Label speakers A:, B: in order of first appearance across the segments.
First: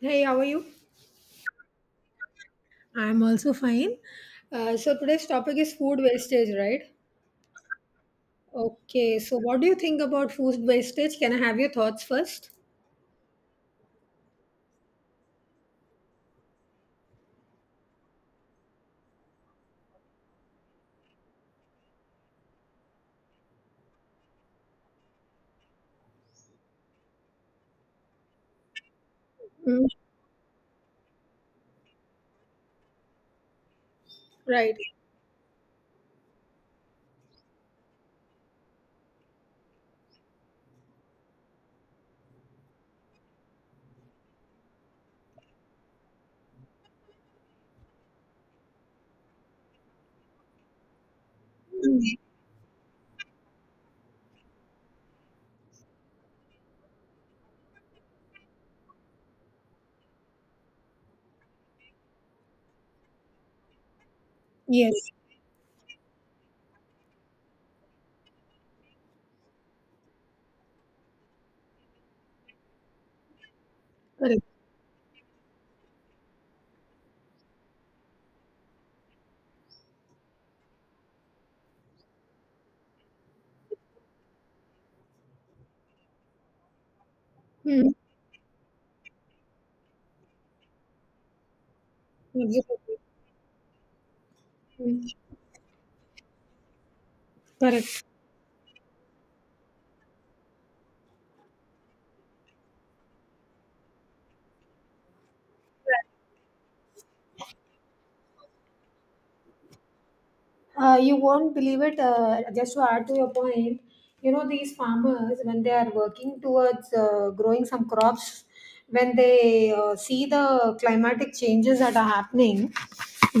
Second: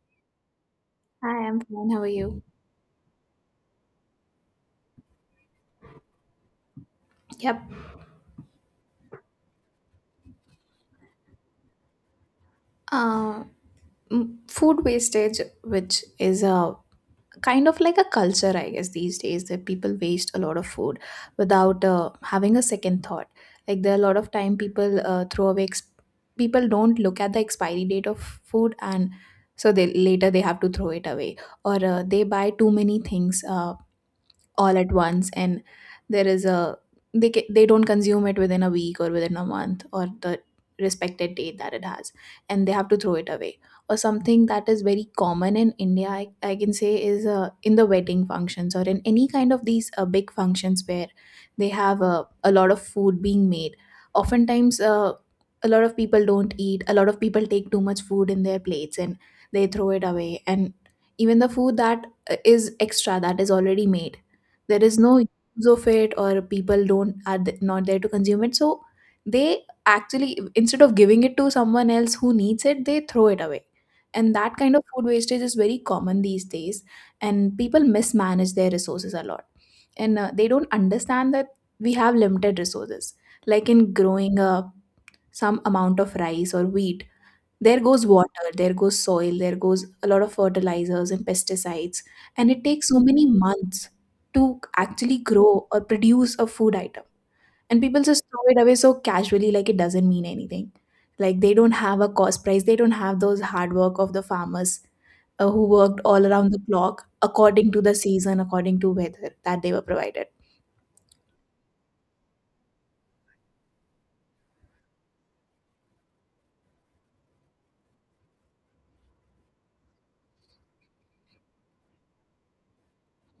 A: Hey, how are you?
B: Hi, I'm fine. How are you?
A: I'm also fine. So today's topic is food wastage, right?
B: Yep.
A: Okay, so what do you think about food wastage? Can I have your thoughts first?
B: Uh, food wastage, which is a kind of like a culture, I guess, these days that people waste a lot of food without having a second thought. Like there are a lot of time people throw away. People don't look at the expiry date of food, and so
A: Mm,
B: they later they have to throw it away, or they buy too many things.
A: right.
B: All at once, and there is a they don't consume it within a week or within a month or the respected date that it has, and they have to throw it away, or something that is very common in india, I can say, is in the wedding functions, or in any kind of these big functions where they have a lot of food being made. Oftentimes, a lot of people don't eat, a lot of people take too much food in their plates and they throw it away. And even the food that is extra, that is already made, there
A: Yes,
B: is no use of it, or people don't are not there to consume it, so they, actually, instead of giving it to someone else who needs it, they throw it away. And
A: correct.
B: that kind of food wastage is very common these days, and people mismanage their resources a lot. And they don't understand that we have limited resources. Like in growing some amount of rice or wheat, there
A: Mm,
B: goes water, there goes soil, there goes a lot of fertilizers and pesticides, and it takes
A: absolutely.
B: so many months to
A: Mm,
B: actually grow or produce a food item. And people
A: correct.
B: just throw it away so casually, like it doesn't mean anything. Like they don't have a cost price, they don't have those hard work of the farmers, who worked all around the clock, according to the season, according to weather that they were provided.
A: You won't believe it. Just to add to your point, you know these farmers when they are working towards growing some crops, when they see the climatic changes that are happening,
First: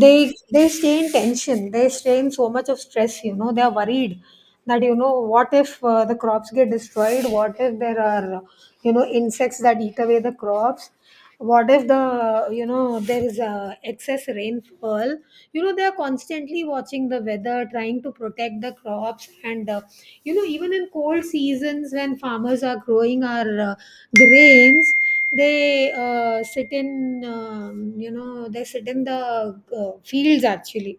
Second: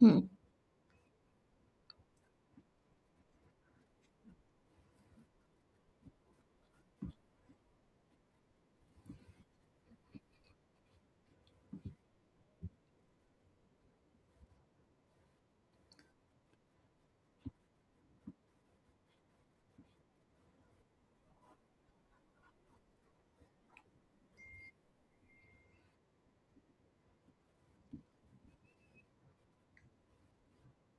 B: Hmm.
A: they stay in tension. They stay in so much of stress. You know they are worried that you know what if the crops get destroyed? What if there are you know insects that eat away the crops? What if the you know there is a excess rainfall, you know they are constantly watching the weather trying to protect the crops, and you know even in cold seasons when farmers are growing our grains, they sit in you know they sit in the fields actually.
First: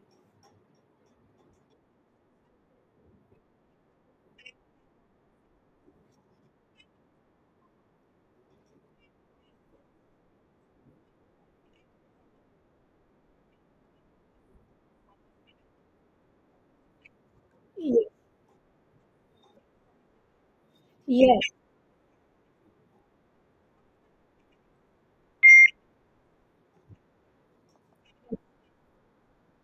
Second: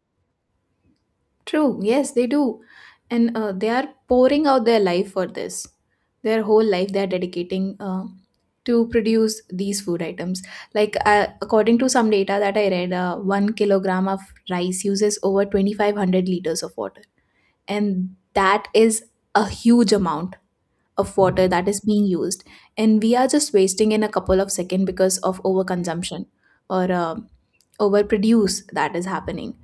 B: True, yes, they do. And they are pouring out their life for this. Their whole life they are dedicating to produce these food items. Like, according to some data that I read, 1 kilogram of rice uses over 2,500 liters of water.
A: Ye-
B: And that is a huge amount of
A: yeah.
B: water that is being used. And we are just wasting in a couple of seconds because of overconsumption, or overproduce that is happening.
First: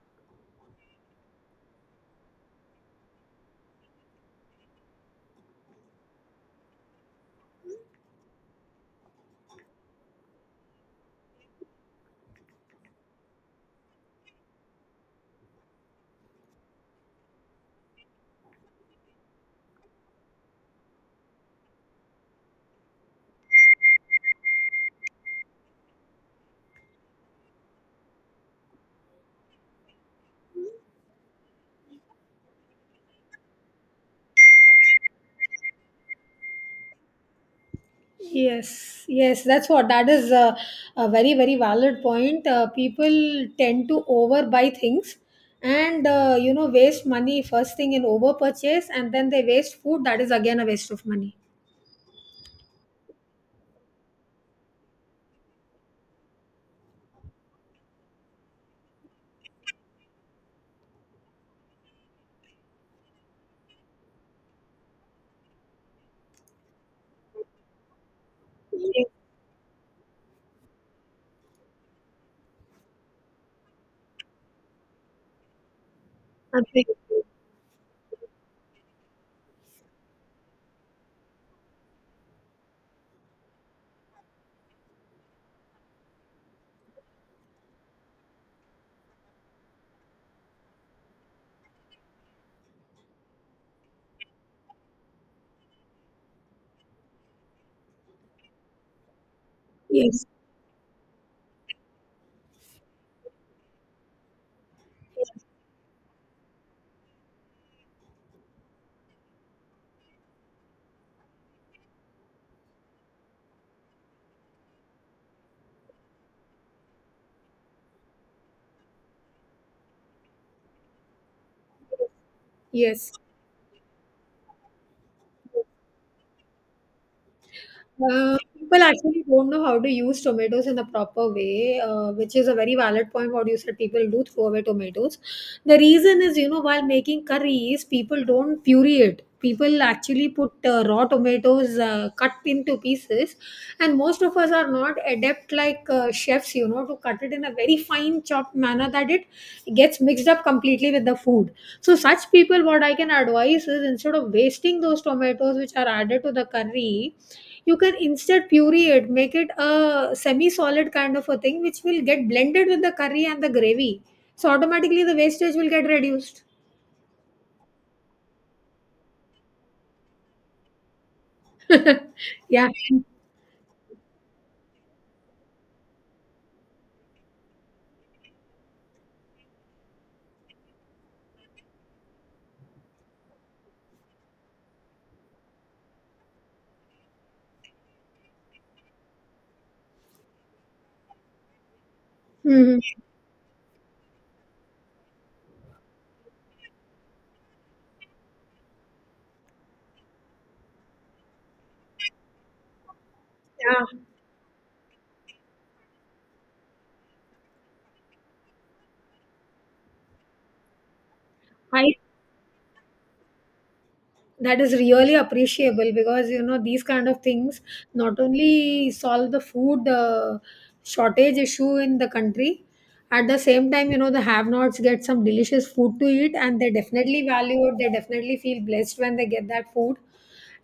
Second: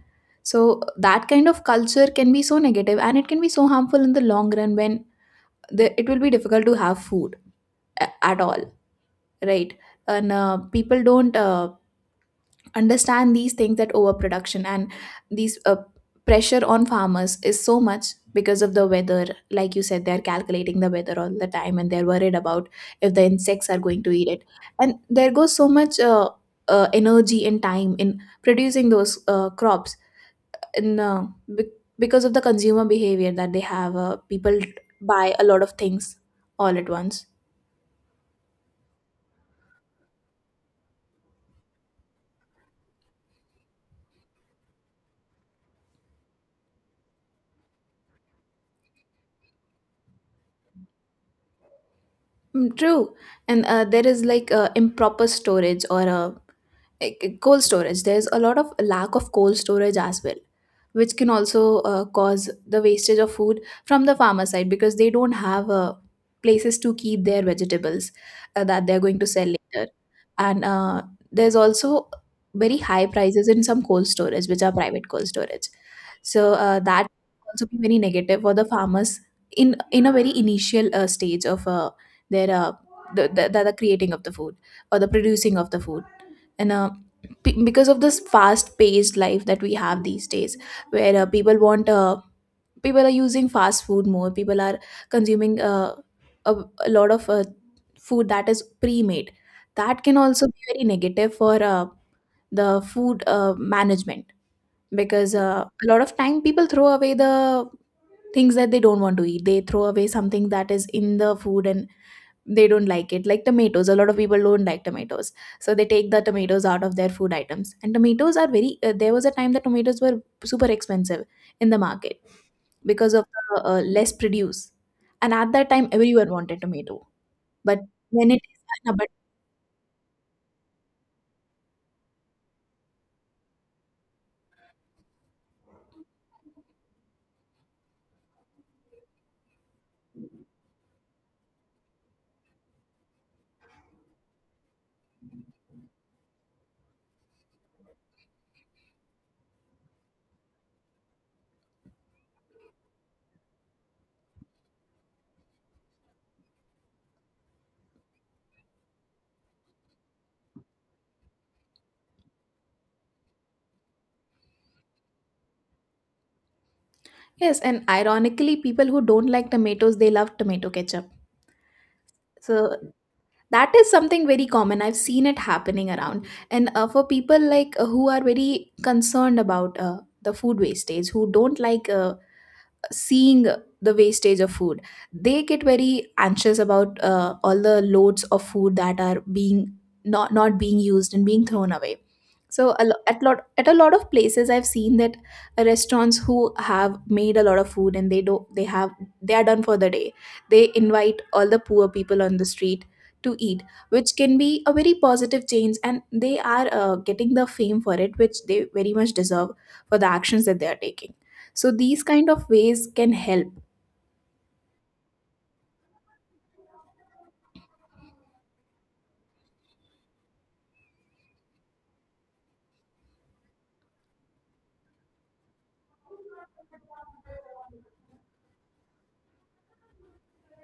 B: So that kind of culture can be so negative, and it can be so harmful in the long run, when it will be difficult to have food at all, right? And people don't understand these things, that overproduction and these pressure on farmers is so much because of the weather. Like you said, they're calculating the weather all the time, and they're worried about if the insects are going to eat it. And there goes so much energy and time in producing those crops. No, because of the consumer behavior that they have, people buy a lot of things all at once.
A: Yes, yes, that's what that is a very, very valid point. People tend to overbuy things, and you know waste money first thing in overpurchase and then they waste food, that is again a waste of money.
B: Mm, true. And there is like improper storage, or cold storage, there's a lot of lack of cold storage as well, which can also cause the wastage of food from the farmer side, because they don't have places to keep their vegetables that they're
A: Yes,
B: going to sell later. And there's also very high prices in some cold storage, which are private cold storage. So that
A: absolutely.
B: also be very negative for the farmers, in a very initial stage of their the creating of the food, or the producing of the food. And because of this fast paced life that we have these days, where people want people are using fast food more, people are consuming a, a lot of food that is pre made, that can
A: Yes,
B: also be very negative for the food management, because a lot of time people throw away the things that they don't want to eat, they throw away something that is in the food and they don't like it, like tomatoes. A lot of people don't like tomatoes, so they take the tomatoes out of their food items, and tomatoes are very there was a time that tomatoes were super expensive in the market,
A: yes.
B: because of the less produce, and at that time everyone wanted tomato, but when it
A: People
B: is but
A: actually don't know how to use tomatoes in the proper way, which is a very valid point. What you said, people do throw away tomatoes. The reason is, you know, while making curries, people don't puree it. People actually put raw tomatoes cut into pieces, and most of us are not adept like chefs, you know, to cut it in a very fine chopped manner that it gets mixed up completely with the food. So, such people, what I can advise is instead of wasting those tomatoes which are added to the curry, you can instead puree it, make it a semi solid kind of a thing which will get blended with the curry and the gravy, so automatically the wastage will get reduced.
B: yes. And ironically, people who don't like tomatoes, they love tomato ketchup.
A: Yeah.
B: So that is something very common, I've seen it happening around. And for people like who are very concerned about the food wastage, who don't like seeing the wastage of food, they get very anxious about all the loads of food that are being not being used and being thrown away. So
A: Mhm.
B: a lo- at lot at a lot of places, I've seen that restaurants who have made a lot of food, and they are done for the day, they invite all the poor people on the street to eat,
A: Yeah.
B: which can be a very positive change. And they are getting the fame for it, which they very much deserve, for the actions that they are taking. So
A: I,
B: these kind of ways can help.
A: that is really appreciable because you know these kind of things not only solve the food shortage issue in the country, at the same time you know the have nots get some delicious food to eat and they definitely value it, they definitely feel blessed when they get that food,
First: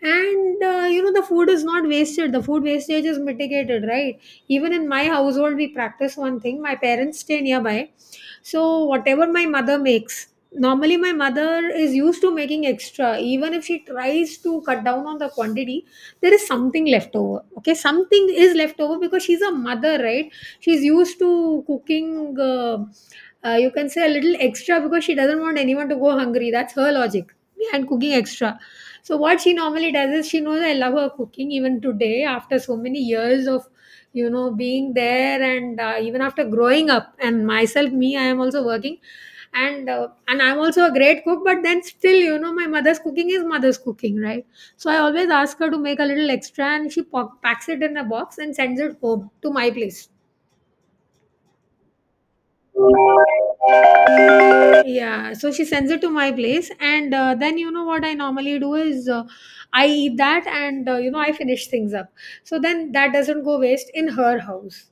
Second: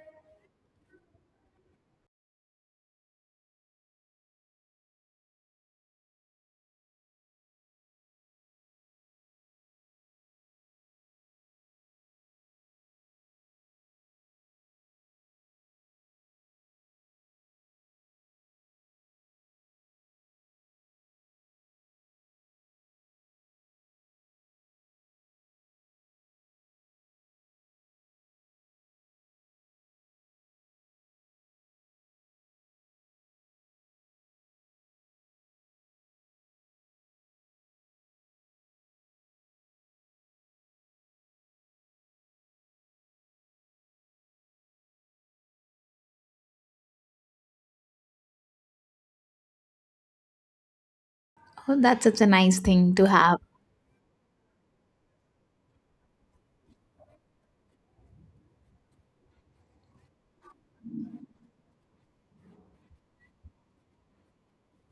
A: and you know the food is not wasted, the food wastage is mitigated, right? Even in my household we practice one thing. My parents stay nearby, so whatever my mother makes, normally my mother is used to making extra even if she tries to cut down on the quantity, there is something left over. Okay, something is left over because she's a mother, right? She's used to cooking you can say a little extra because she doesn't want anyone to go hungry, that's her logic behind cooking extra. So what she normally does is she knows I love her cooking even today after so many years of, you know, being there, and even after growing up, and myself, me, I am also working, and I'm also a great cook, but then still you know my mother's cooking is mother's cooking, right? So I always ask her to make a little extra, and she packs it in a box and sends it home to my place.
B: Oh, that's such a nice thing to have.
A: Yeah, so she sends it to my place, and then you know what I normally do is, I eat that, and you know I finish things up. So then that doesn't go waste in her house.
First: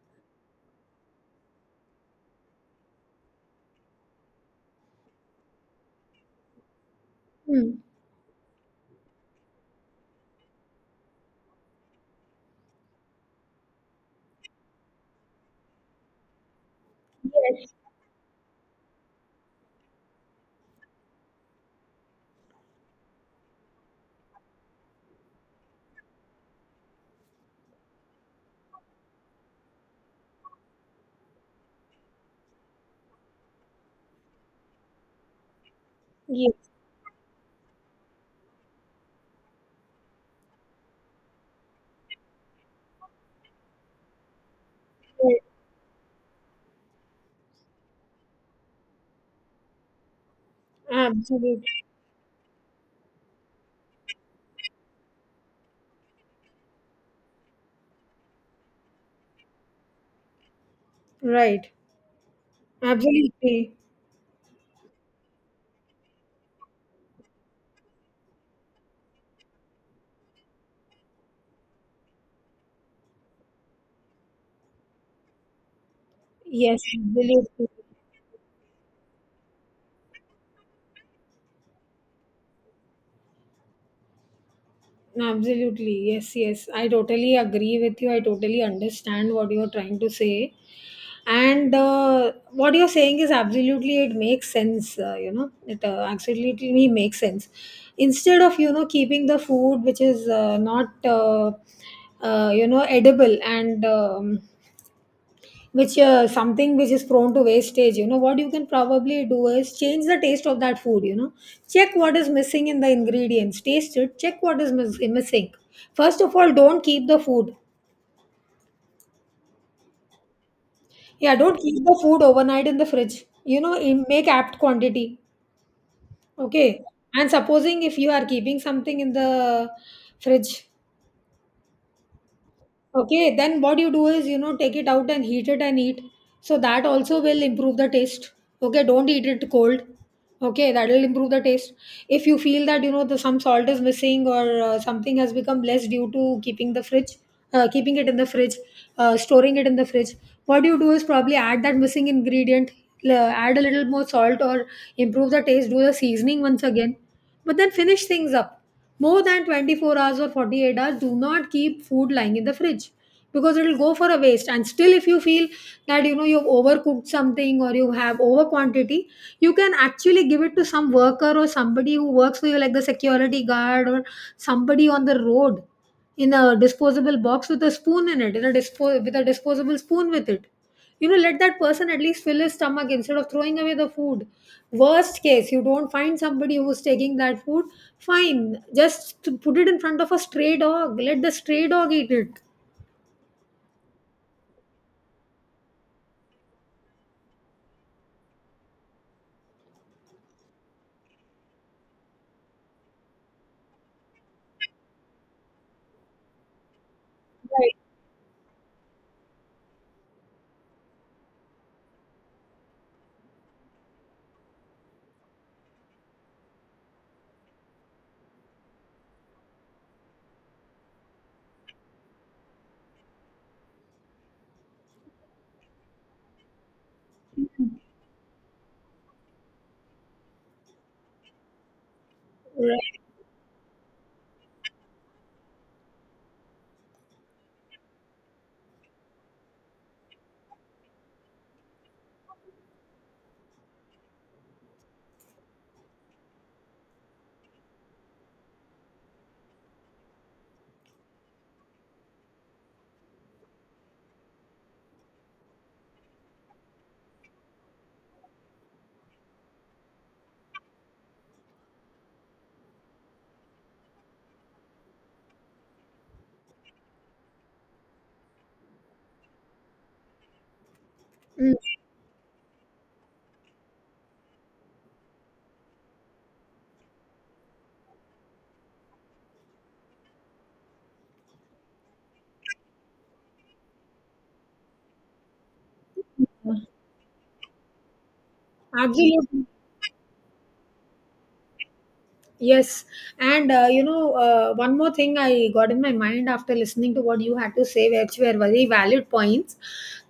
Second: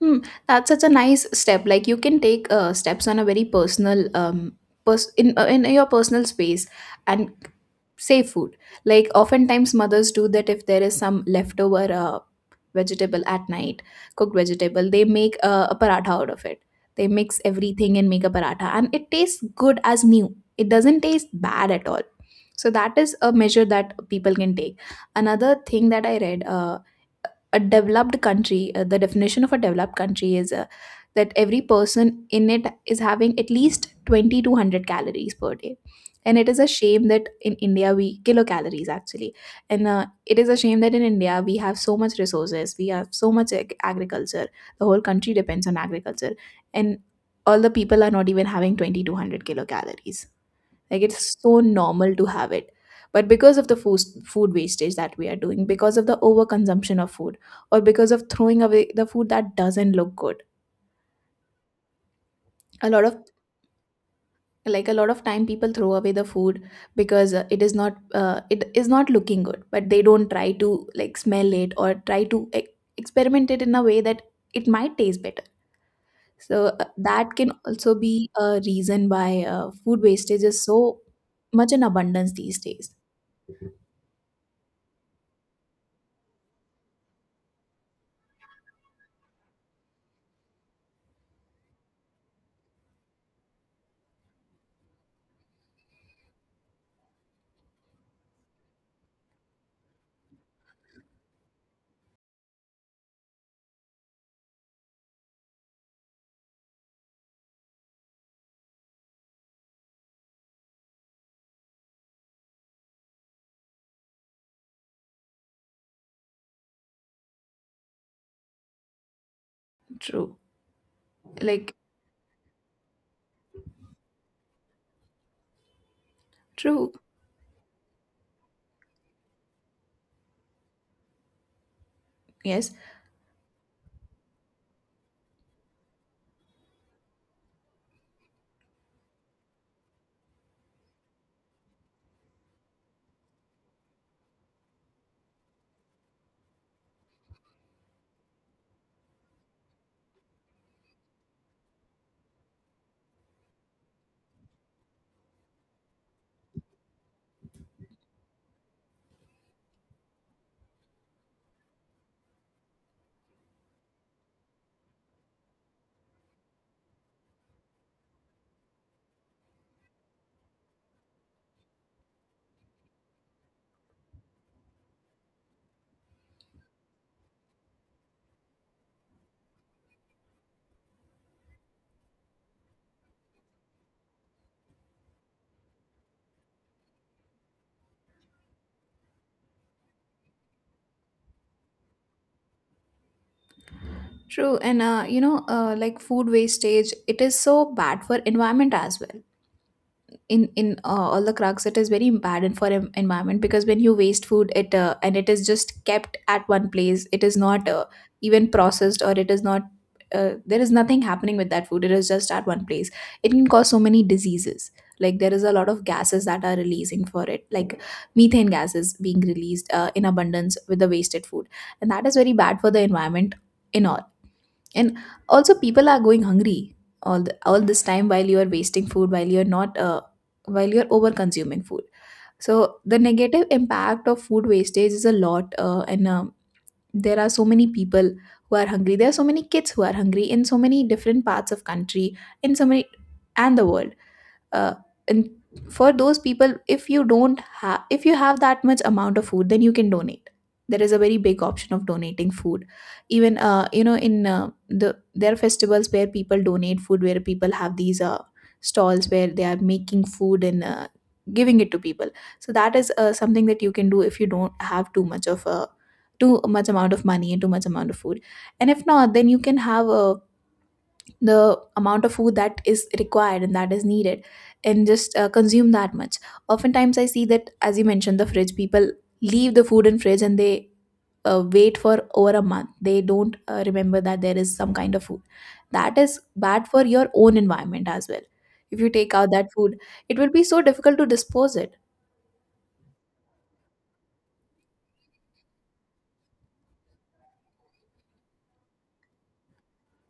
B: Hmm, that's such a nice step. Like you can take steps on a very personal, in your personal space, and
A: Hmm.
B: save food. Like oftentimes mothers do that, if there is some leftover vegetable at night, cooked vegetable, they make a paratha out of it. They mix everything and make a paratha, and it tastes good as new. It doesn't taste bad at all. So that is a measure that people can take. Another thing that I read, a developed country, the definition of a developed country is that every person in it is having at least 20 to 100 calories per day. And it is a
A: Yes,
B: shame that in India we kilocalories actually, and it is a shame that in India we have so much resources, we have so much agriculture. The whole country
A: right.
B: depends on agriculture, and all the people are not even having 20 to 100 kilocalories, like it's so
A: Absolutely.
B: normal to have it. But because of the food wastage that we are doing, because of the overconsumption of food, or because of throwing away the food that doesn't look good,
A: Right,
B: a lot of
A: absolutely.
B: like a lot of time people throw away the food, because it is not looking good, but they don't try to like smell it or try to experiment it in a way that it might taste better. So
A: Yes,
B: that can
A: absolutely,
B: also be a reason why food wastage is so much in abundance these days.
A: absolutely. Yes, yes. I totally agree with you. I totally understand what you are trying to say. And what you're saying is absolutely, it makes sense, you know it absolutely makes sense. Instead of you know keeping the food which is not you know edible, and which something which is prone to wastage, you know what you can probably do is change the taste of that food, you know, check what is missing in the ingredients, taste it, check what is missing. First of all, don't keep the food.
B: True.
A: Yeah, don't
B: Like,
A: keep the food overnight in the fridge, you know, make apt quantity. Okay.
B: true.
A: And supposing if you are keeping something in the fridge,
B: Yes,
A: okay, then what you do is, you know, take it out and heat it and eat. So that also will improve the taste. Okay, don't eat it cold. Okay, that will improve the taste. If you feel that, you know, the, some salt is missing or something has become less due to keeping the fridge, uh, keeping it in the fridge, storing it in the fridge, what you do is probably add that missing ingredient, add a little more salt or improve the taste, do the seasoning once again, but then finish things up. More than 24 hours or 48 hours, do not keep food lying in the fridge because it will go for a waste. And still, if you feel that you know you've overcooked something or you have over quantity, you can actually give it to some worker or somebody who works for you, like the security guard or somebody on the road, in a disposable box with a spoon in it, in a with a disposable spoon with it, you know let that person at least fill his stomach instead of throwing away the food. Worst case you don't find somebody who's taking that food, fine, just to put it in front of a stray dog, let the stray dog eat it.
B: true. And, like food wastage, it is so bad for environment as well. In all the cracks, it is very bad for environment, because when you waste food, it and it is just kept at one place, it is not even processed, or it is not there is nothing happening with that food, it is just at one place. It can cause so many diseases. Like there is a lot of gases that are releasing for it, like methane gases being released in abundance with the wasted food, and that is very bad for the environment in all. And also people are going hungry all this time while you are wasting food, while you're not while you're over consuming food. So the negative impact of food wastage is a lot, and there are so many people who are hungry, there are so many kids who are hungry, in so many different parts of country, in so many, and the world, uh, and for those people, if you don't have, if you have that much amount of food, then you can donate. There is a very big option of donating food. Even, you know in the there are festivals where people donate food, where people have these stalls where they are making food and giving it to people. So that is something that you can do if you don't have too much amount of money and too much amount of food. And if not, then you can have a
A: Mm.
B: the amount of food that is required and that is needed, and just consume that much. Oftentimes I see that, as you mentioned, the fridge, people leave the food in fridge, and they wait for over a month, they don't remember that there is some kind of food that is bad for your own environment as well. If you take out
A: Absolutely.
B: that food, it will be so difficult to dispose it.
A: Yes, and you know, one more thing I got in my mind after listening to what you had to say, which were very valid points.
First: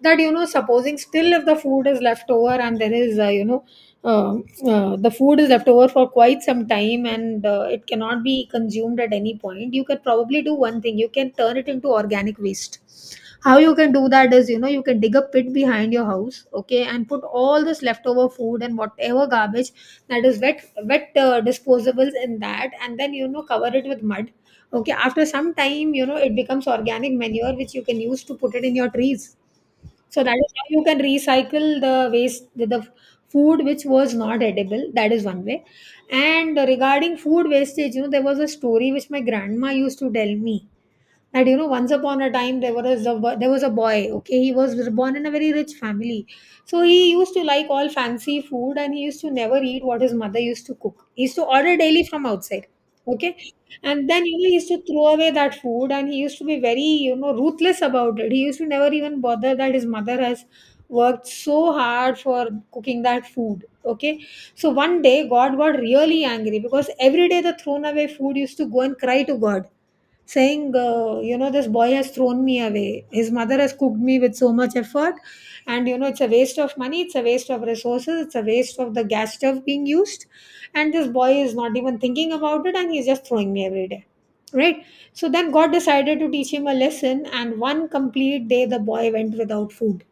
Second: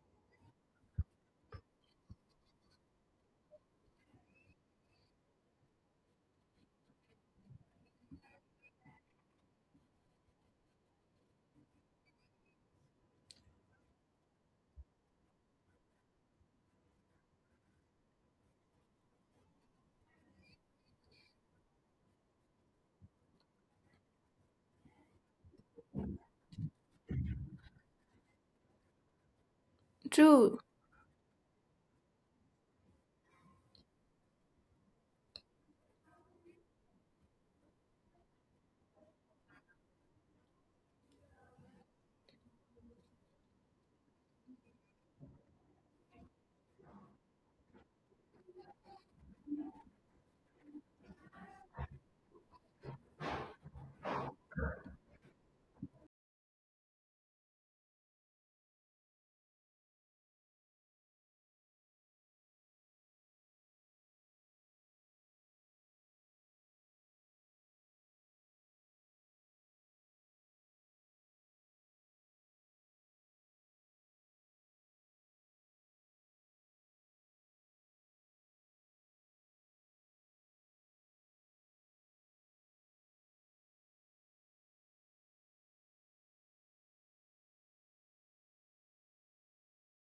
A: That you know, supposing still if the food is left over and there is, you know, uh, the food is left over for quite some time and it cannot be consumed at any point, you can probably do one thing, you can turn it into organic waste. How you can do that is, you know, you can dig a pit behind your house, okay, and put all this leftover food and whatever garbage that is wet, disposables in that, and then you know cover it with mud. Okay, after some time you know it becomes organic manure which you can use to put it in your trees. So that is
B: True.
A: how you can recycle the waste, the food which was not edible. That is one way. And regarding food wastage, you know there was a story which my grandma used to tell me, that you know once upon a time there was a there was a boy, okay, he was born in a very rich family. So he used to like all fancy food and he used to never eat what his mother used to cook, he used to order daily from outside, okay. And then you know he used to throw away that food and he used to be very you know ruthless about it, he used to never even bother that his mother has worked so hard for cooking that food, okay. So one day god got really angry because every day the thrown away food used to go and cry to god, saying, you know, this boy has thrown me away. His mother has cooked me with so much effort, and you know, it's a waste of money, it's a waste of resources, it's a waste of the gas stove being used. And this boy is not even thinking about it, and he's just throwing me every day, right? So then God decided to teach him a lesson, and one complete day the boy went without food.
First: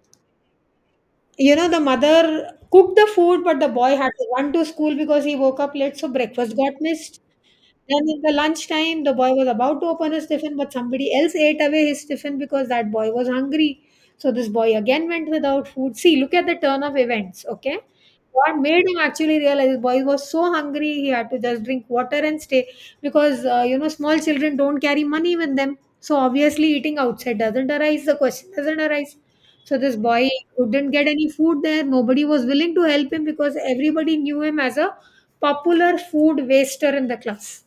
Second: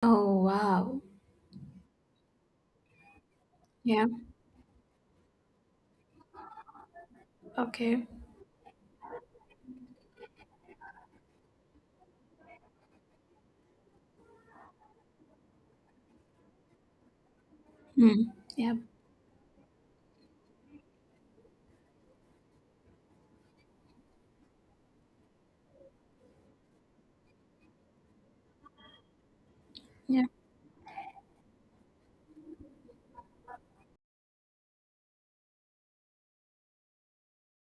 B: Oh, wow.
A: You know, the mother cooked the food, but the boy
B: Yeah.
A: had to run to school because he woke up late, so breakfast got missed.
B: Okay.
A: Then in the lunchtime, the boy was about to open his tiffin, but somebody else ate away his tiffin because that boy was hungry. So this boy again went without food. See, look at the turn of events, okay?
B: Hmm.
A: What
B: Yeah.
A: made him actually realize, the boy was so hungry, he had to just drink water and stay because, you know, small children don't carry money with them. So obviously, eating outside doesn't arise, the question doesn't arise. So this
B: Yeah.
A: boy couldn't get any food there. Nobody was willing to help him because everybody knew him as a popular food waster in the class.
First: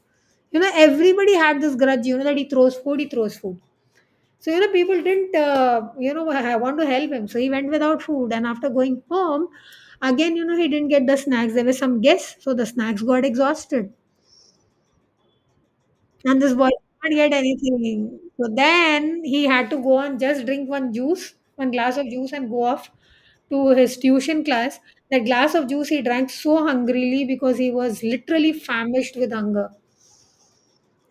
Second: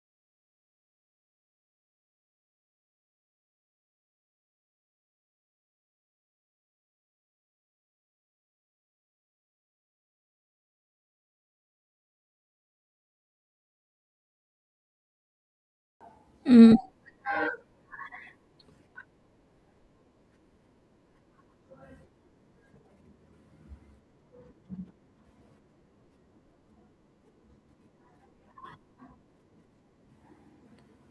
A: You know, everybody had this grudge, you know, that he throws food, he throws food. So, you know, people didn't, you know, want to help him. So he went without food. And after going home, again, you know, he didn't get the snacks. There were some guests. So the snacks got exhausted. And this boy
B: Mm.
A: did not get anything. So then he had to go and just drink one glass of juice and go off to his tuition class. That glass of juice he drank so hungrily because he was literally famished with hunger.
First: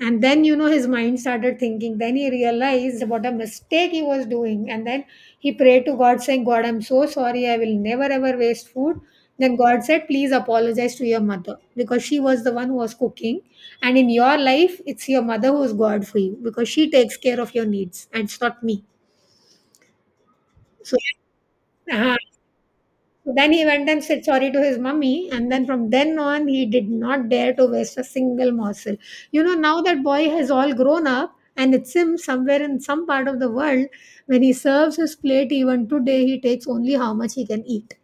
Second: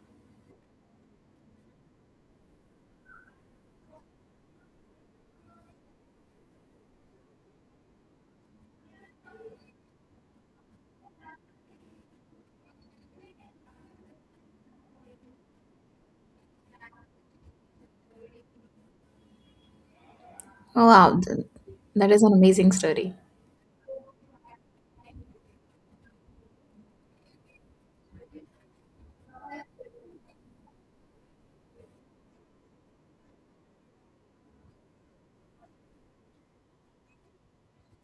A: And then, his mind started thinking. Then he realized what a mistake he was doing. And then he prayed to God, saying, God, I'm so sorry, I will never ever waste food. Then God said, please apologize to your mother because she was the one who was cooking. And in your life, it's your mother who's god for you because she takes care of your needs and it's not me. So
B: Wow, that
A: uh,
B: is an amazing story.
A: So then he went and said sorry to his mummy, and then from then on, he did not dare to waste a single morsel. You know, now that boy has all grown up, and it's him somewhere in some part of the world. When he serves his plate, even today, he takes only how much he can eat.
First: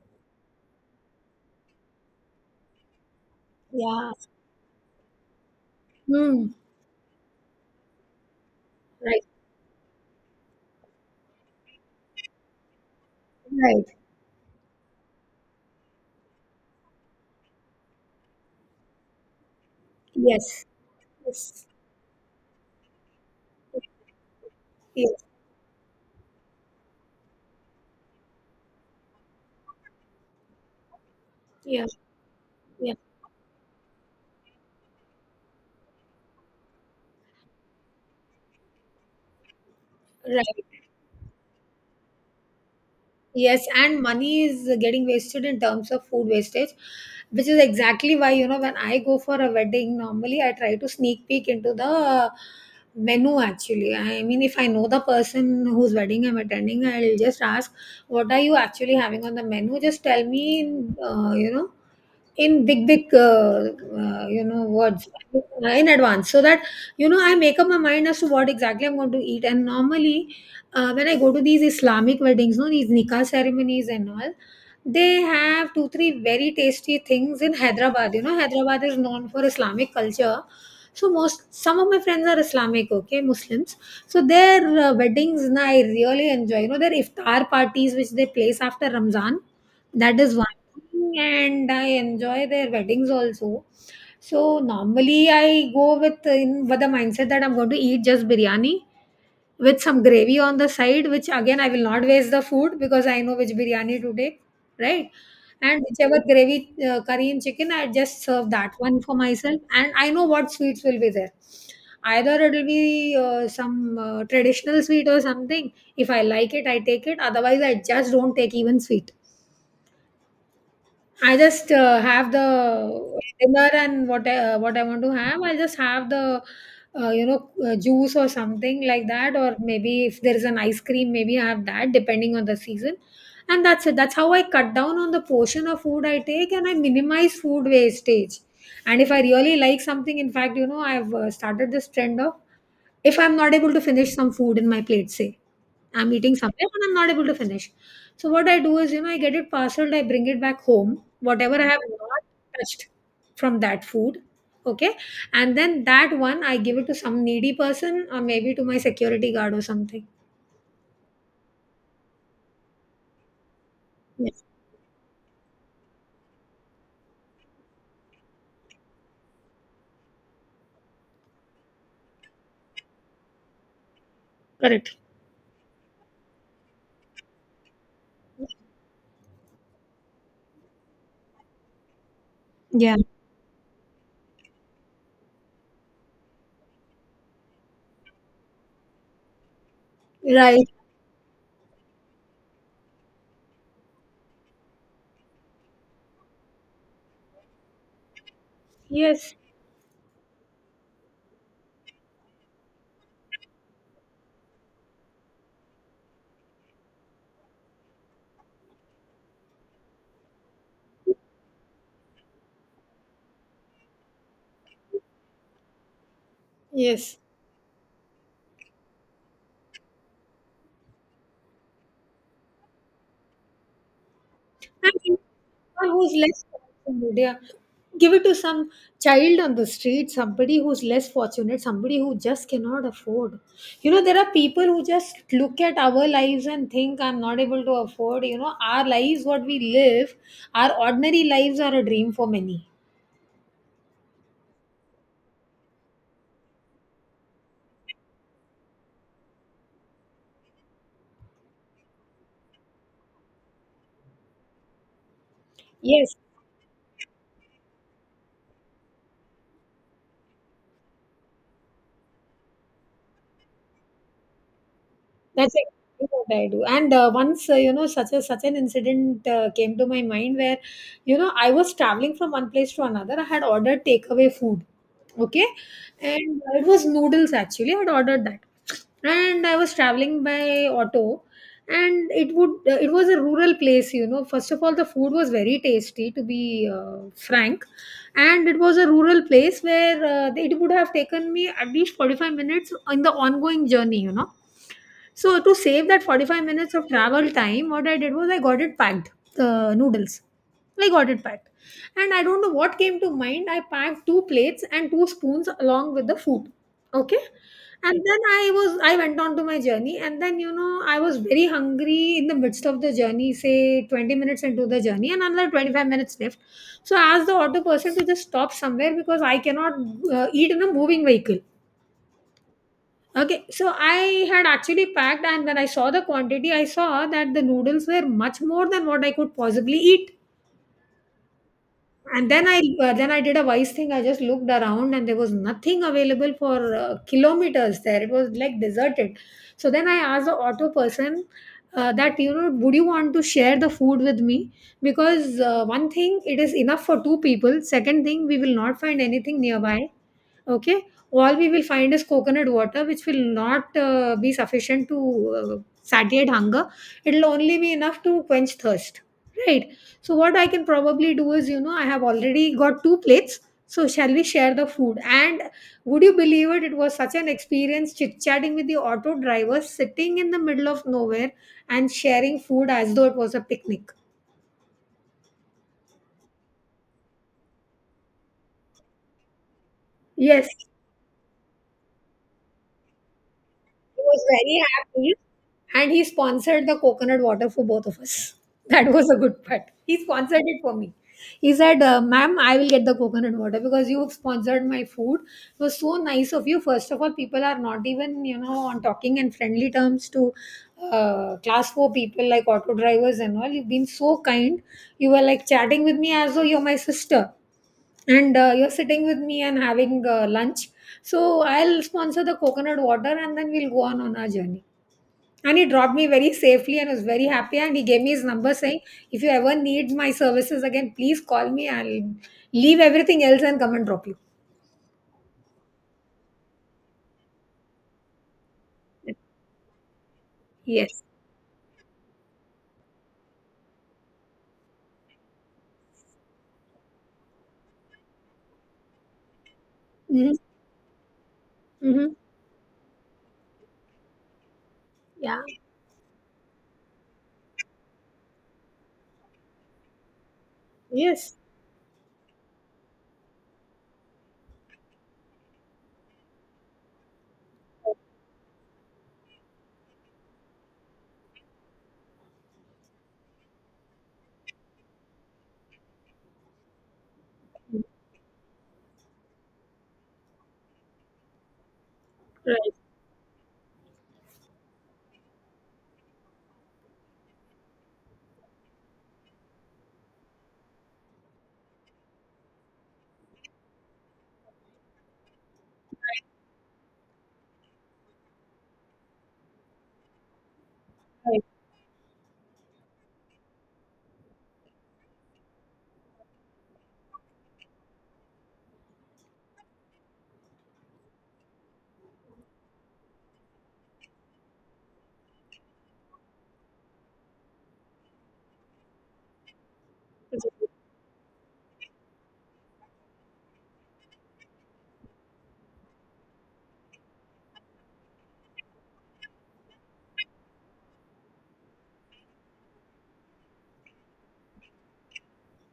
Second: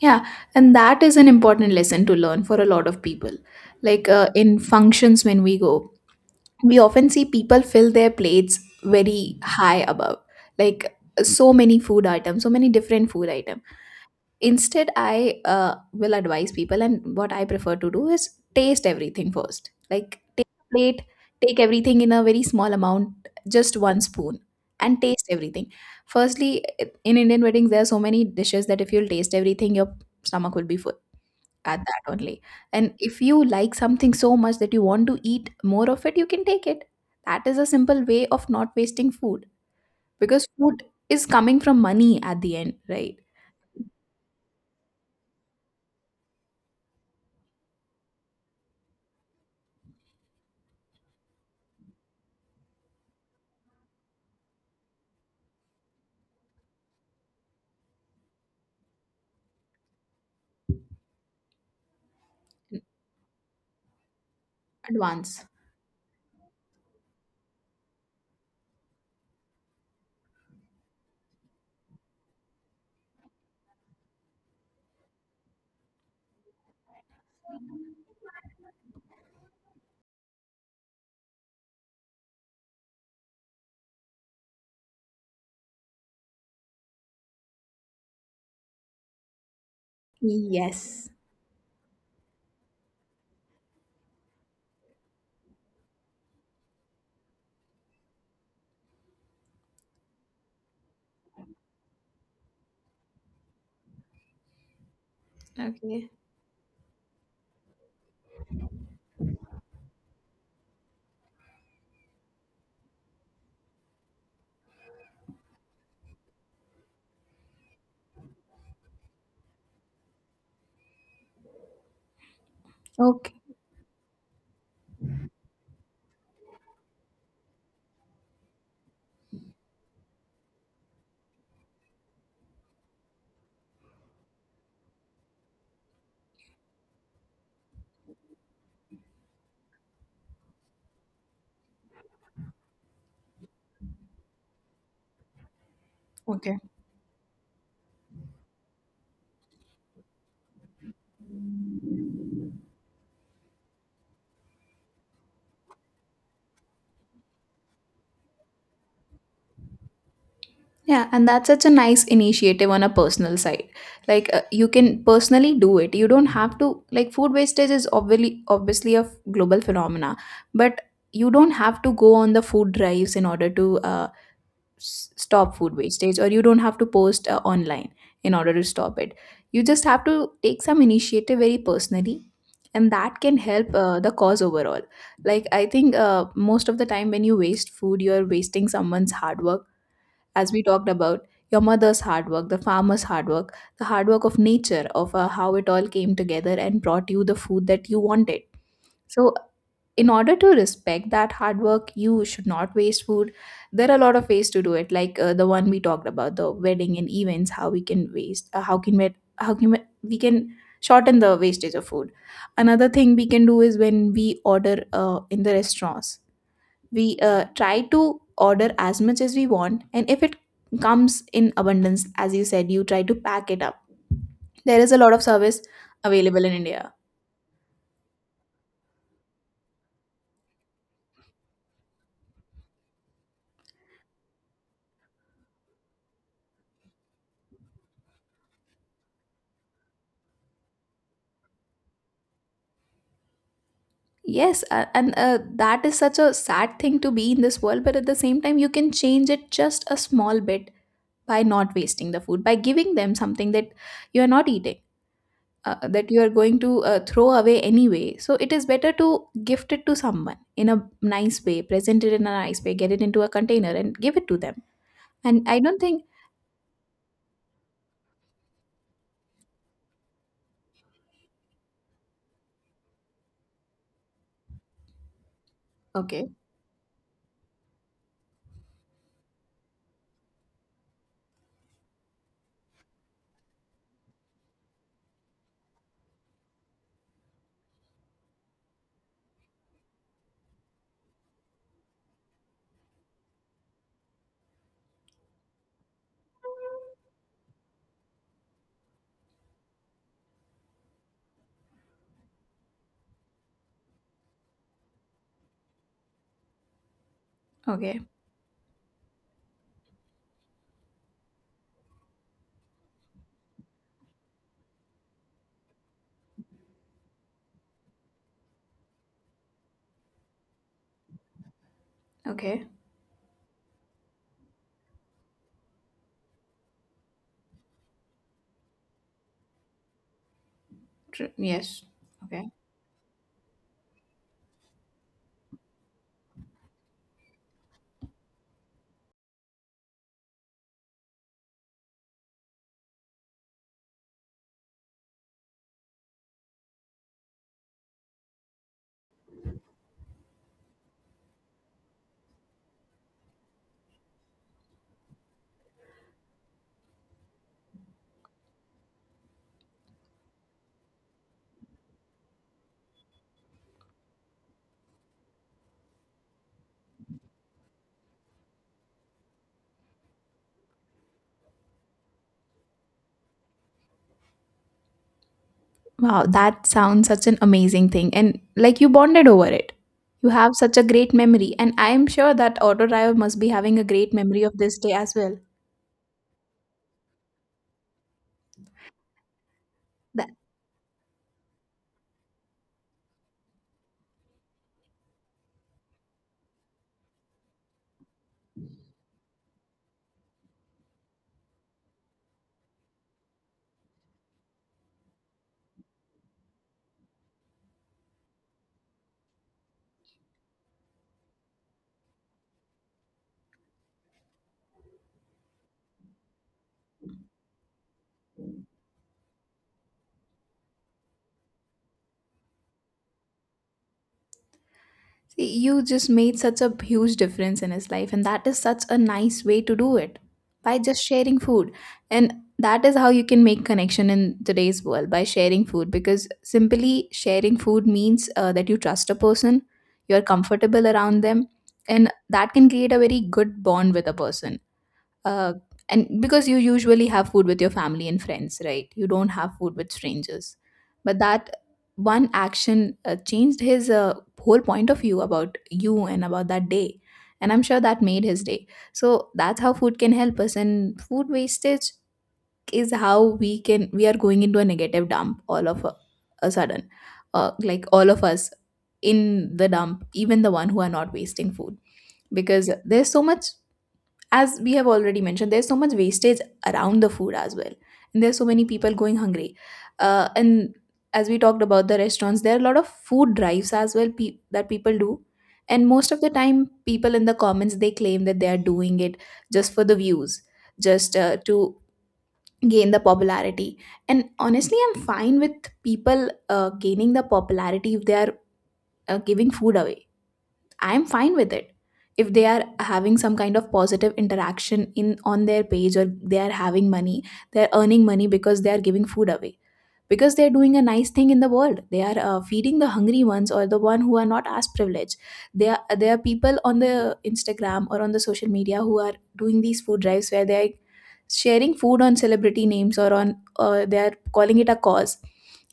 B: Yeah, and that is an important lesson to learn for a lot of people. Like
A: Yeah.
B: in functions, when we go,
A: Hmm.
B: we often see people fill their plates
A: Right.
B: very high above, like so many food items, so many different food items.
A: Right.
B: Instead, I will advise people, and what I prefer to do is taste everything first. Like take
A: Yes.
B: a plate, take
A: Yes.
B: everything in a very small amount, just one spoon, and
A: Yes.
B: taste everything. Firstly, in Indian weddings, there are so many dishes that if you'll taste everything, your stomach will be full at
A: Yeah.
B: that only. And
A: Yeah.
B: if you like something so much that you want to eat more of it, you can take it. That is a simple way of not wasting food because
A: Right.
B: food is coming from money at the end, right?
A: Yes, and money is getting wasted in terms of food wastage, which is exactly why, you know, when I go for a wedding, normally I try to sneak peek into the menu actually. I mean, if I know the person whose wedding I'm attending, I'll just ask, what are you actually having on the menu? Just tell me, in big big words
B: Advance.
A: in advance, so that I make up my mind as to what exactly I'm going to eat. And normally, when I go to these Islamic weddings, no, these nikah ceremonies and all, they have 2-3 very tasty things in Hyderabad. Hyderabad is known for Islamic culture. So most some of my friends are Islamic, okay, Muslims. So their weddings na, I really enjoy, their iftar parties which they place after Ramzan. That is one,
B: Yes.
A: and I enjoy their weddings also. So normally I go with the mindset that I'm going to eat just biryani with some gravy on the side, which again I will not waste the food because I know which biryani to take, right? And
B: Okay.
A: whichever gravy, curry and chicken, I just serve that one for myself, and I know what sweets will be there. Either it'll be some traditional sweet or something. If I like it, I take it. Otherwise, I just don't take even sweet. I just have the
B: Okay.
A: dinner and what I want to have. I just have the juice or something like that, or maybe if there is an ice cream, maybe I have that depending on the season. And that's it. That's how I cut down on the portion of food I take, and I minimize food wastage. And if I really like something, in fact, you know, I've started this trend of, if I'm not able to finish some food in my plate, say I'm eating somewhere and I'm not able to finish, so what I do is, you know, I get it parceled, I bring it back home, whatever I have not touched from that food. Okay. And then that one I give it to some needy person or maybe to my security guard or something.
B: Yeah, and that's such a nice initiative on a personal side. Like
A: Yes.
B: you can personally do it. You don't have to, like, food wastage is obviously a global phenomena, but you don't have to go on the food drives in order to
A: Correct.
B: stop food wastage, or you don't have to post online in order to stop it. You just have to take some initiative very personally, and
A: Yeah.
B: that can help the cause overall. Like, I think most of the time when you waste food, you're wasting someone's hard work, as we
A: Right.
B: talked about. Your mother's hard work, the farmer's hard work, the hard work of nature, of how it all came together and brought you the food that you wanted. So
A: Yes.
B: in order to respect that hard work, you should not waste food. There are a lot of ways to do it, like the one we talked about, the wedding and events. How we can waste, how can we, how can we can shorten the wastage of food. Another thing we can do is when we order in the restaurants, we
A: Yes.
B: try to order as much as we want, and if it comes in abundance, as you said, you try to pack it up. There is
A: And
B: a lot
A: in
B: of service
A: someone who's
B: available
A: less
B: in India.
A: fortunate, yeah. Give it to some child on the street, somebody who's less fortunate, somebody who just cannot afford. You know, there are people who just look at our lives and think, I'm not able to afford. You know, our lives, what we live, our ordinary lives are a dream for many.
B: Yes, and that is such a sad thing to be in this world, but at the same time, you can change it just a small bit by not wasting the food, by giving them something that you are not eating, that
A: Yes,
B: you are going to throw away anyway. So it is better to gift it to someone in a nice way, present it in a nice way, get it into a container and give it to them. And
A: that's
B: I don't think.
A: exactly what I do. And once, you know, such an incident came to my mind where, you know, I was traveling from one place to another. I had ordered takeaway food, okay,
B: Okay,
A: and it was noodles actually. I had ordered that, and I was traveling by auto, and it was a rural place. You know, first of all, the food was very tasty, to be frank, and it was a rural place where it would have taken me at least 45 minutes in the ongoing journey. You know, so to save that 45 minutes of travel time, what I did was I got it packed, the noodles. I got it packed. And I don't know what came to mind. I packed two plates and two spoons along with the food. Okay. And
B: okay,
A: then I went on to my journey, and then, you know, I was very hungry in the midst of the journey, say 20 minutes into the journey and another 25 minutes left. So I asked the auto person to just stop somewhere because I cannot eat in a moving vehicle.
B: okay.
A: Okay, so I had actually packed, and when I saw the quantity, I saw that the noodles were much more than what I could possibly eat.
B: True. Yes,
A: And then
B: okay.
A: I uh, then I did a wise thing. I just looked around, and there was nothing available for kilometers there. It was like deserted. So then I asked the auto person that, would you want to share the food with me? Because one thing, it is enough for two people. Second thing, we will not find anything nearby. Okay, all we will find is coconut water, which will not be sufficient to satiate hunger. It'll only be enough to quench thirst, right? So what I can probably do is, you know, I have already got two plates. So shall we share the food? And would you believe it? It was such an experience chit-chatting with the auto driver, sitting in the middle of nowhere and sharing food as though it was a picnic.
B: Wow, that sounds such an amazing thing. And like, you bonded over it. You
A: Yes.
B: have such a great memory. And I am sure that auto driver must be having a
A: He
B: great
A: was
B: memory of
A: very
B: this day as
A: happy
B: well.
A: and he sponsored the coconut water for both of us. That was a good part. He
B: That,
A: sponsored it for me. He said, Ma'am, I will get the coconut water because you've sponsored my food. It was so nice of you. First of all, people are not even, you know, on talking and friendly terms to class four people like auto drivers and all. You've been so kind. You were like chatting with me as though you're my sister, and you're sitting with me and having lunch. So I'll sponsor the coconut water, and then we'll go on our journey. And he dropped me very safely and was very happy, and he gave me his number saying, if you ever need my services again, please call me, I'll leave everything else and come and drop you.
B: see, you just made such a huge difference in his life. And that is such a nice way to do it, by
A: Yes.
B: just sharing food. And that is how you can make connection in today's world, by sharing food, because simply sharing food means that you trust a person, you're
A: Mm-hmm.
B: comfortable around them,
A: Mm-hmm.
B: and that can create a very good bond with a person.
A: Yeah.
B: uh, and because you usually have food with your family and friends, right? You don't have food with strangers. But
A: Yes.
B: that one action changed his, whole point of view about you and about that day, and I'm sure that made his day. So that's how food can help us. And food wastage is how we can, we are going into a negative dump all of a sudden. Like, all of us in the dump, even the one who are not wasting food,
A: Right.
B: because there's so much, as we have already mentioned, there's so much wastage around the food as well, and there's so many people going hungry, and as we talked about the restaurants, there are a lot of food drives as well, that people do. And most of the time, people in the comments, they claim that they are doing it just for the views, just
A: Right.
B: to gain the popularity. And honestly, I'm fine with people gaining the popularity if they are giving food away. I am fine with it. If they are having some kind of positive interaction in, on their page, or they are having money, they are earning money because they are giving food away, because they're doing a nice thing in the world. They are feeding the hungry ones, or the one who are not as privileged. There are people on the Instagram or on the social media who are doing these food drives, where they're sharing food on celebrity names, or on, they are calling it a cause,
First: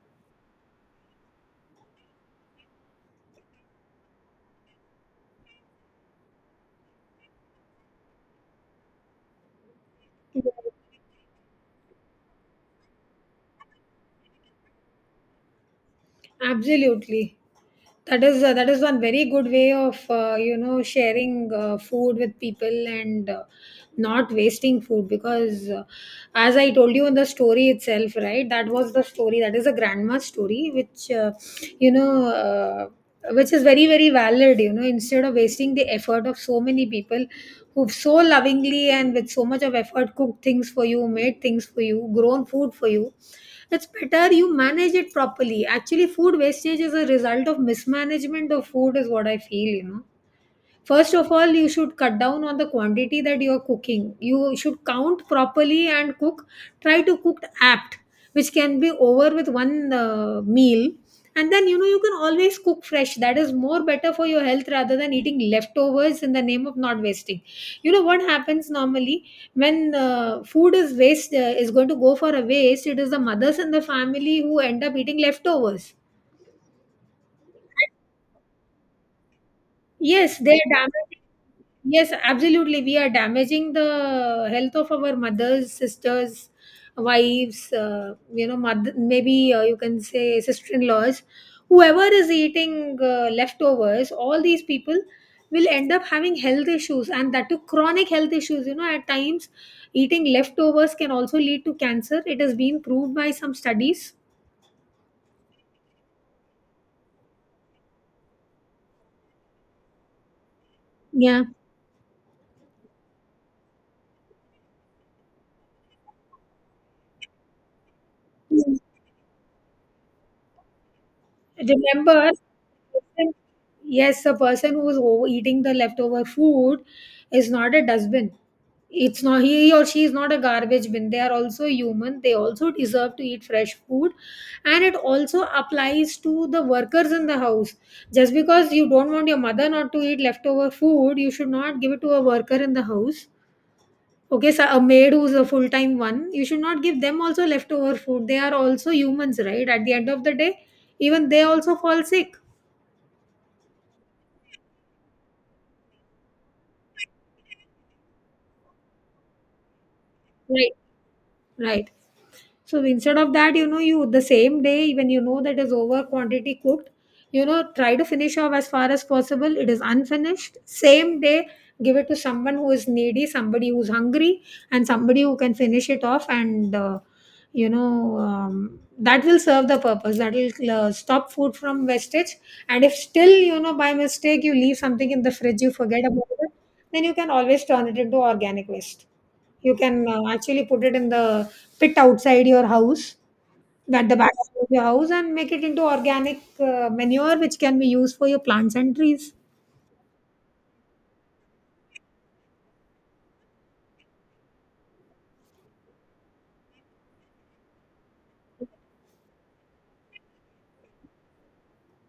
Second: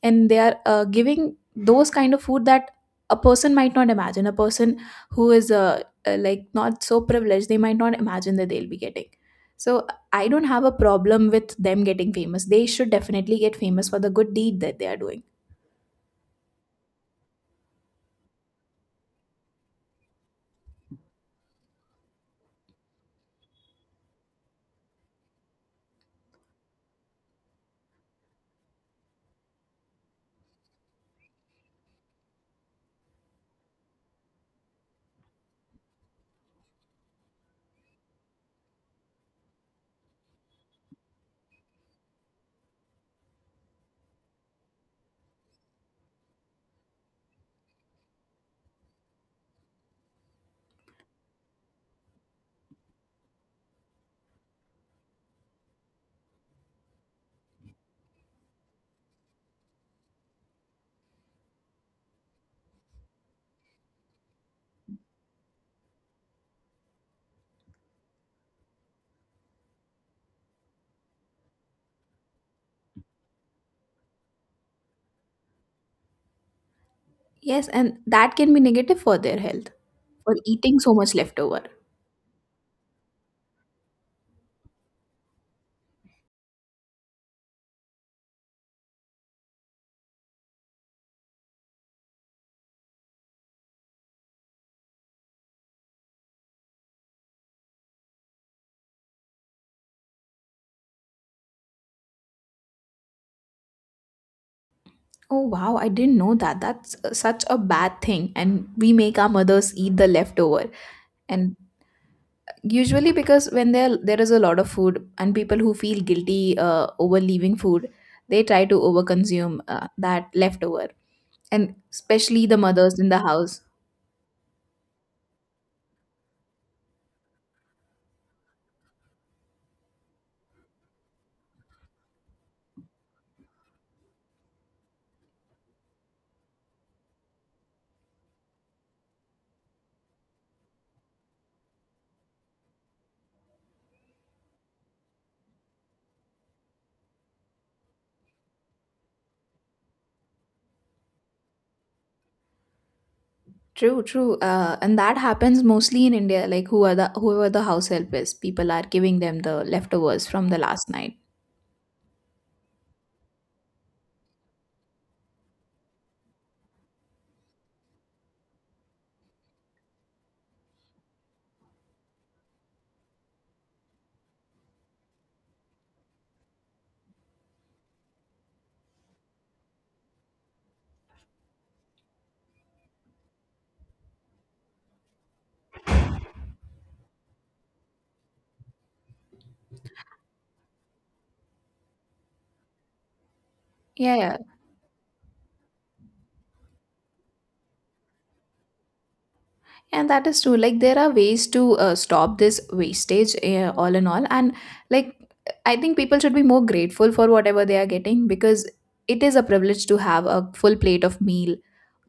B: and they are giving those kind of food that a person might not imagine. A person who is like, not so privileged, they might not imagine that they'll be getting so. I don't have a problem with them getting famous. They should definitely get famous for the good deed that they are doing.
A: Absolutely. That is, one very good way of, sharing food with people, and not wasting food, because as I told you in the story itself, right? That was the story. That is a grandma's story, which you know. Uh, which is very very valid. Instead of wasting the effort of so many people who've so lovingly and with so much of effort cooked things for you, made things for you, grown food for you, it's better you manage it properly. Actually, food wastage is a result of mismanagement of food is what I feel. First of all, you should cut down on the quantity that you are cooking. You should count properly and cook. Try to cook apt, which can be over with one meal. And then, you can always cook fresh. That is more better for your health rather than eating leftovers in the name of not wasting. You know what happens normally when is going to go for a waste, it is the mothers and the family who end up eating leftovers.
B: Yes, and that can be negative for their health, for
A: Yes, they are
B: eating so much
A: damaging.
B: leftover.
A: Yes, absolutely. We are damaging the health of our mothers, sisters, wives, mother, maybe you can say sister in laws. Whoever is eating leftovers, all these people will end up having health issues, and that too chronic health issues. You know, at times eating leftovers can also lead to cancer. It has been proved by some studies.
B: Oh wow, I didn't know that. That's such a bad thing. And we make our mothers eat the leftover.
A: Yeah.
B: And usually, because when there is a lot of food and people who feel guilty over leaving food, they try to overconsume that leftover, and
A: Remember,
B: especially the mothers in the house.
A: yes, the person who is eating the leftover food is not a dustbin. It's not, he or she is not a garbage bin. They are also human, they also deserve to eat fresh food. And it also applies to the workers in the house. Just because you don't want your mother not to eat leftover food, you should not give it to a worker in the house. Okay, so a maid who's a full-time one, you should not give them also leftover food. They are also humans, right, at the end of the day. Even they also fall sick.
B: True, true. And that happens mostly in India, like, who are the, whoever the house help is, people are giving them the leftovers from the
A: Right.
B: last night.
A: Right. So instead of that, you the same day when you know that is over quantity cooked, try to finish off as far as possible. It is unfinished. Same day, give it to someone who is needy, somebody who's hungry, and somebody who can finish it off. And that will serve the purpose. That will stop food from wastage. And if still, you know, by mistake you leave something in the fridge, you forget about it, then you can always turn it into organic waste. You can actually put it in the pit outside your house, at the
B: Yeah,
A: back
B: yeah.
A: of your house, and make it into organic manure, which can be used for your plants and trees.
B: And that is true. Like, there are ways to stop this wastage, all in all. And like, I think people should be more grateful for whatever they are getting, because it is a privilege to have a full plate of meal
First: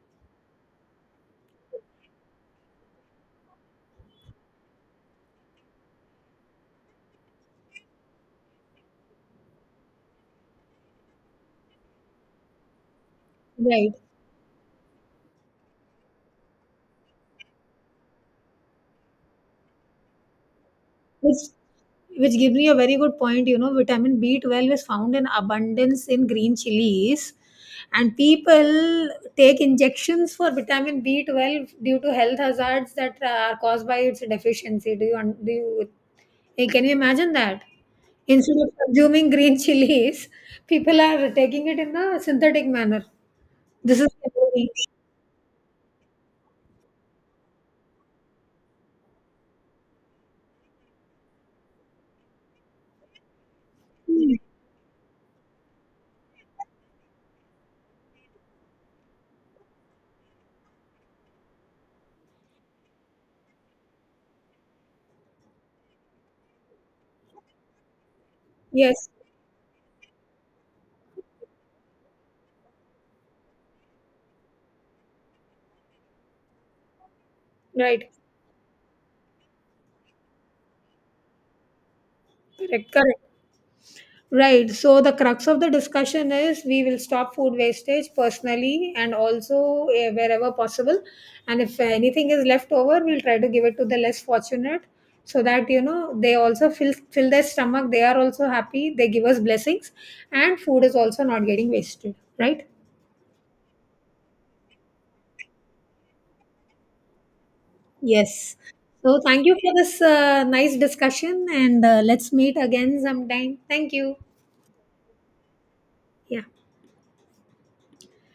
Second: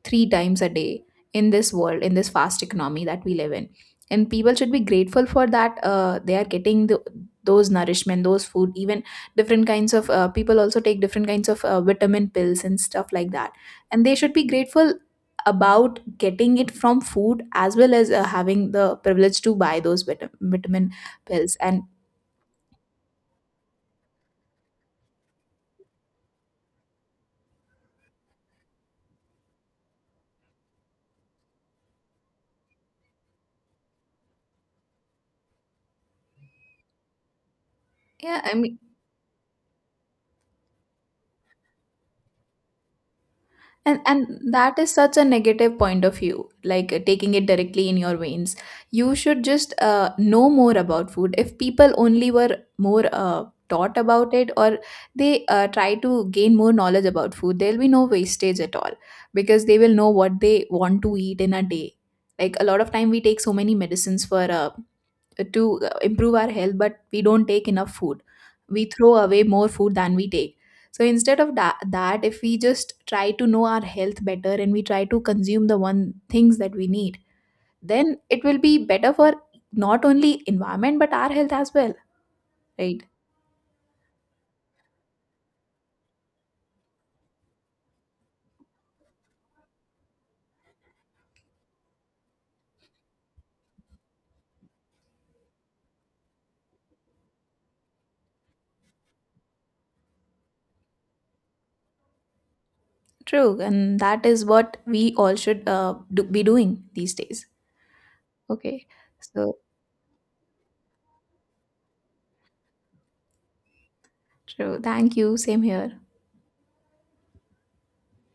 B: three times a day in this world, in this fast economy that we live in. And people should be grateful for that, they are getting the, those nourishment, those food. Even different kinds of, people also take different kinds of vitamin pills and stuff like that,
A: Right.
B: and they should be grateful about getting it from food, as well as having the privilege to buy those vitamin
A: Which
B: pills and,
A: which gives me a very good point. You know, vitamin B 12 is found in abundance in green chilies, and people take injections for vitamin B 12 due to health hazards that are caused by its deficiency. Do you un- do you Hey, can you imagine that?
B: yeah, I
A: Instead of
B: mean.
A: consuming green chilies, people are taking it in a synthetic manner. This is
B: And
A: temporary.
B: that is such a negative point of view, like taking it directly in your veins. You should just know more about food. If people only were more taught about it, or they try to gain more knowledge about food, there'll be no wastage at all, because they will know what they want to eat in a day. Like, a lot of time, we take so many medicines for, to improve our health, but we don't take enough food. We
A: Yes,
B: throw away more food than we take. So instead of that, that if we just try to know our health better and we try to consume the one things that we need,
A: right,
B: then it will be better for not only environment but our health as well.
A: correct,
B: Right.
A: correct. Right. So the crux of the discussion is we will stop food wastage personally, and also, wherever possible. And if anything is left over, we'll try to give it to the less fortunate, so that they also fill their stomach. They are also happy. They give us blessings, and food is also not getting wasted. Right.
B: True, and that is what we all should do, be doing these days.
A: Yes.
B: Okay.
A: So thank you
B: So
A: for this nice discussion, and let's meet again sometime. Thank you.
B: true, thank you, same here.
A: Yeah.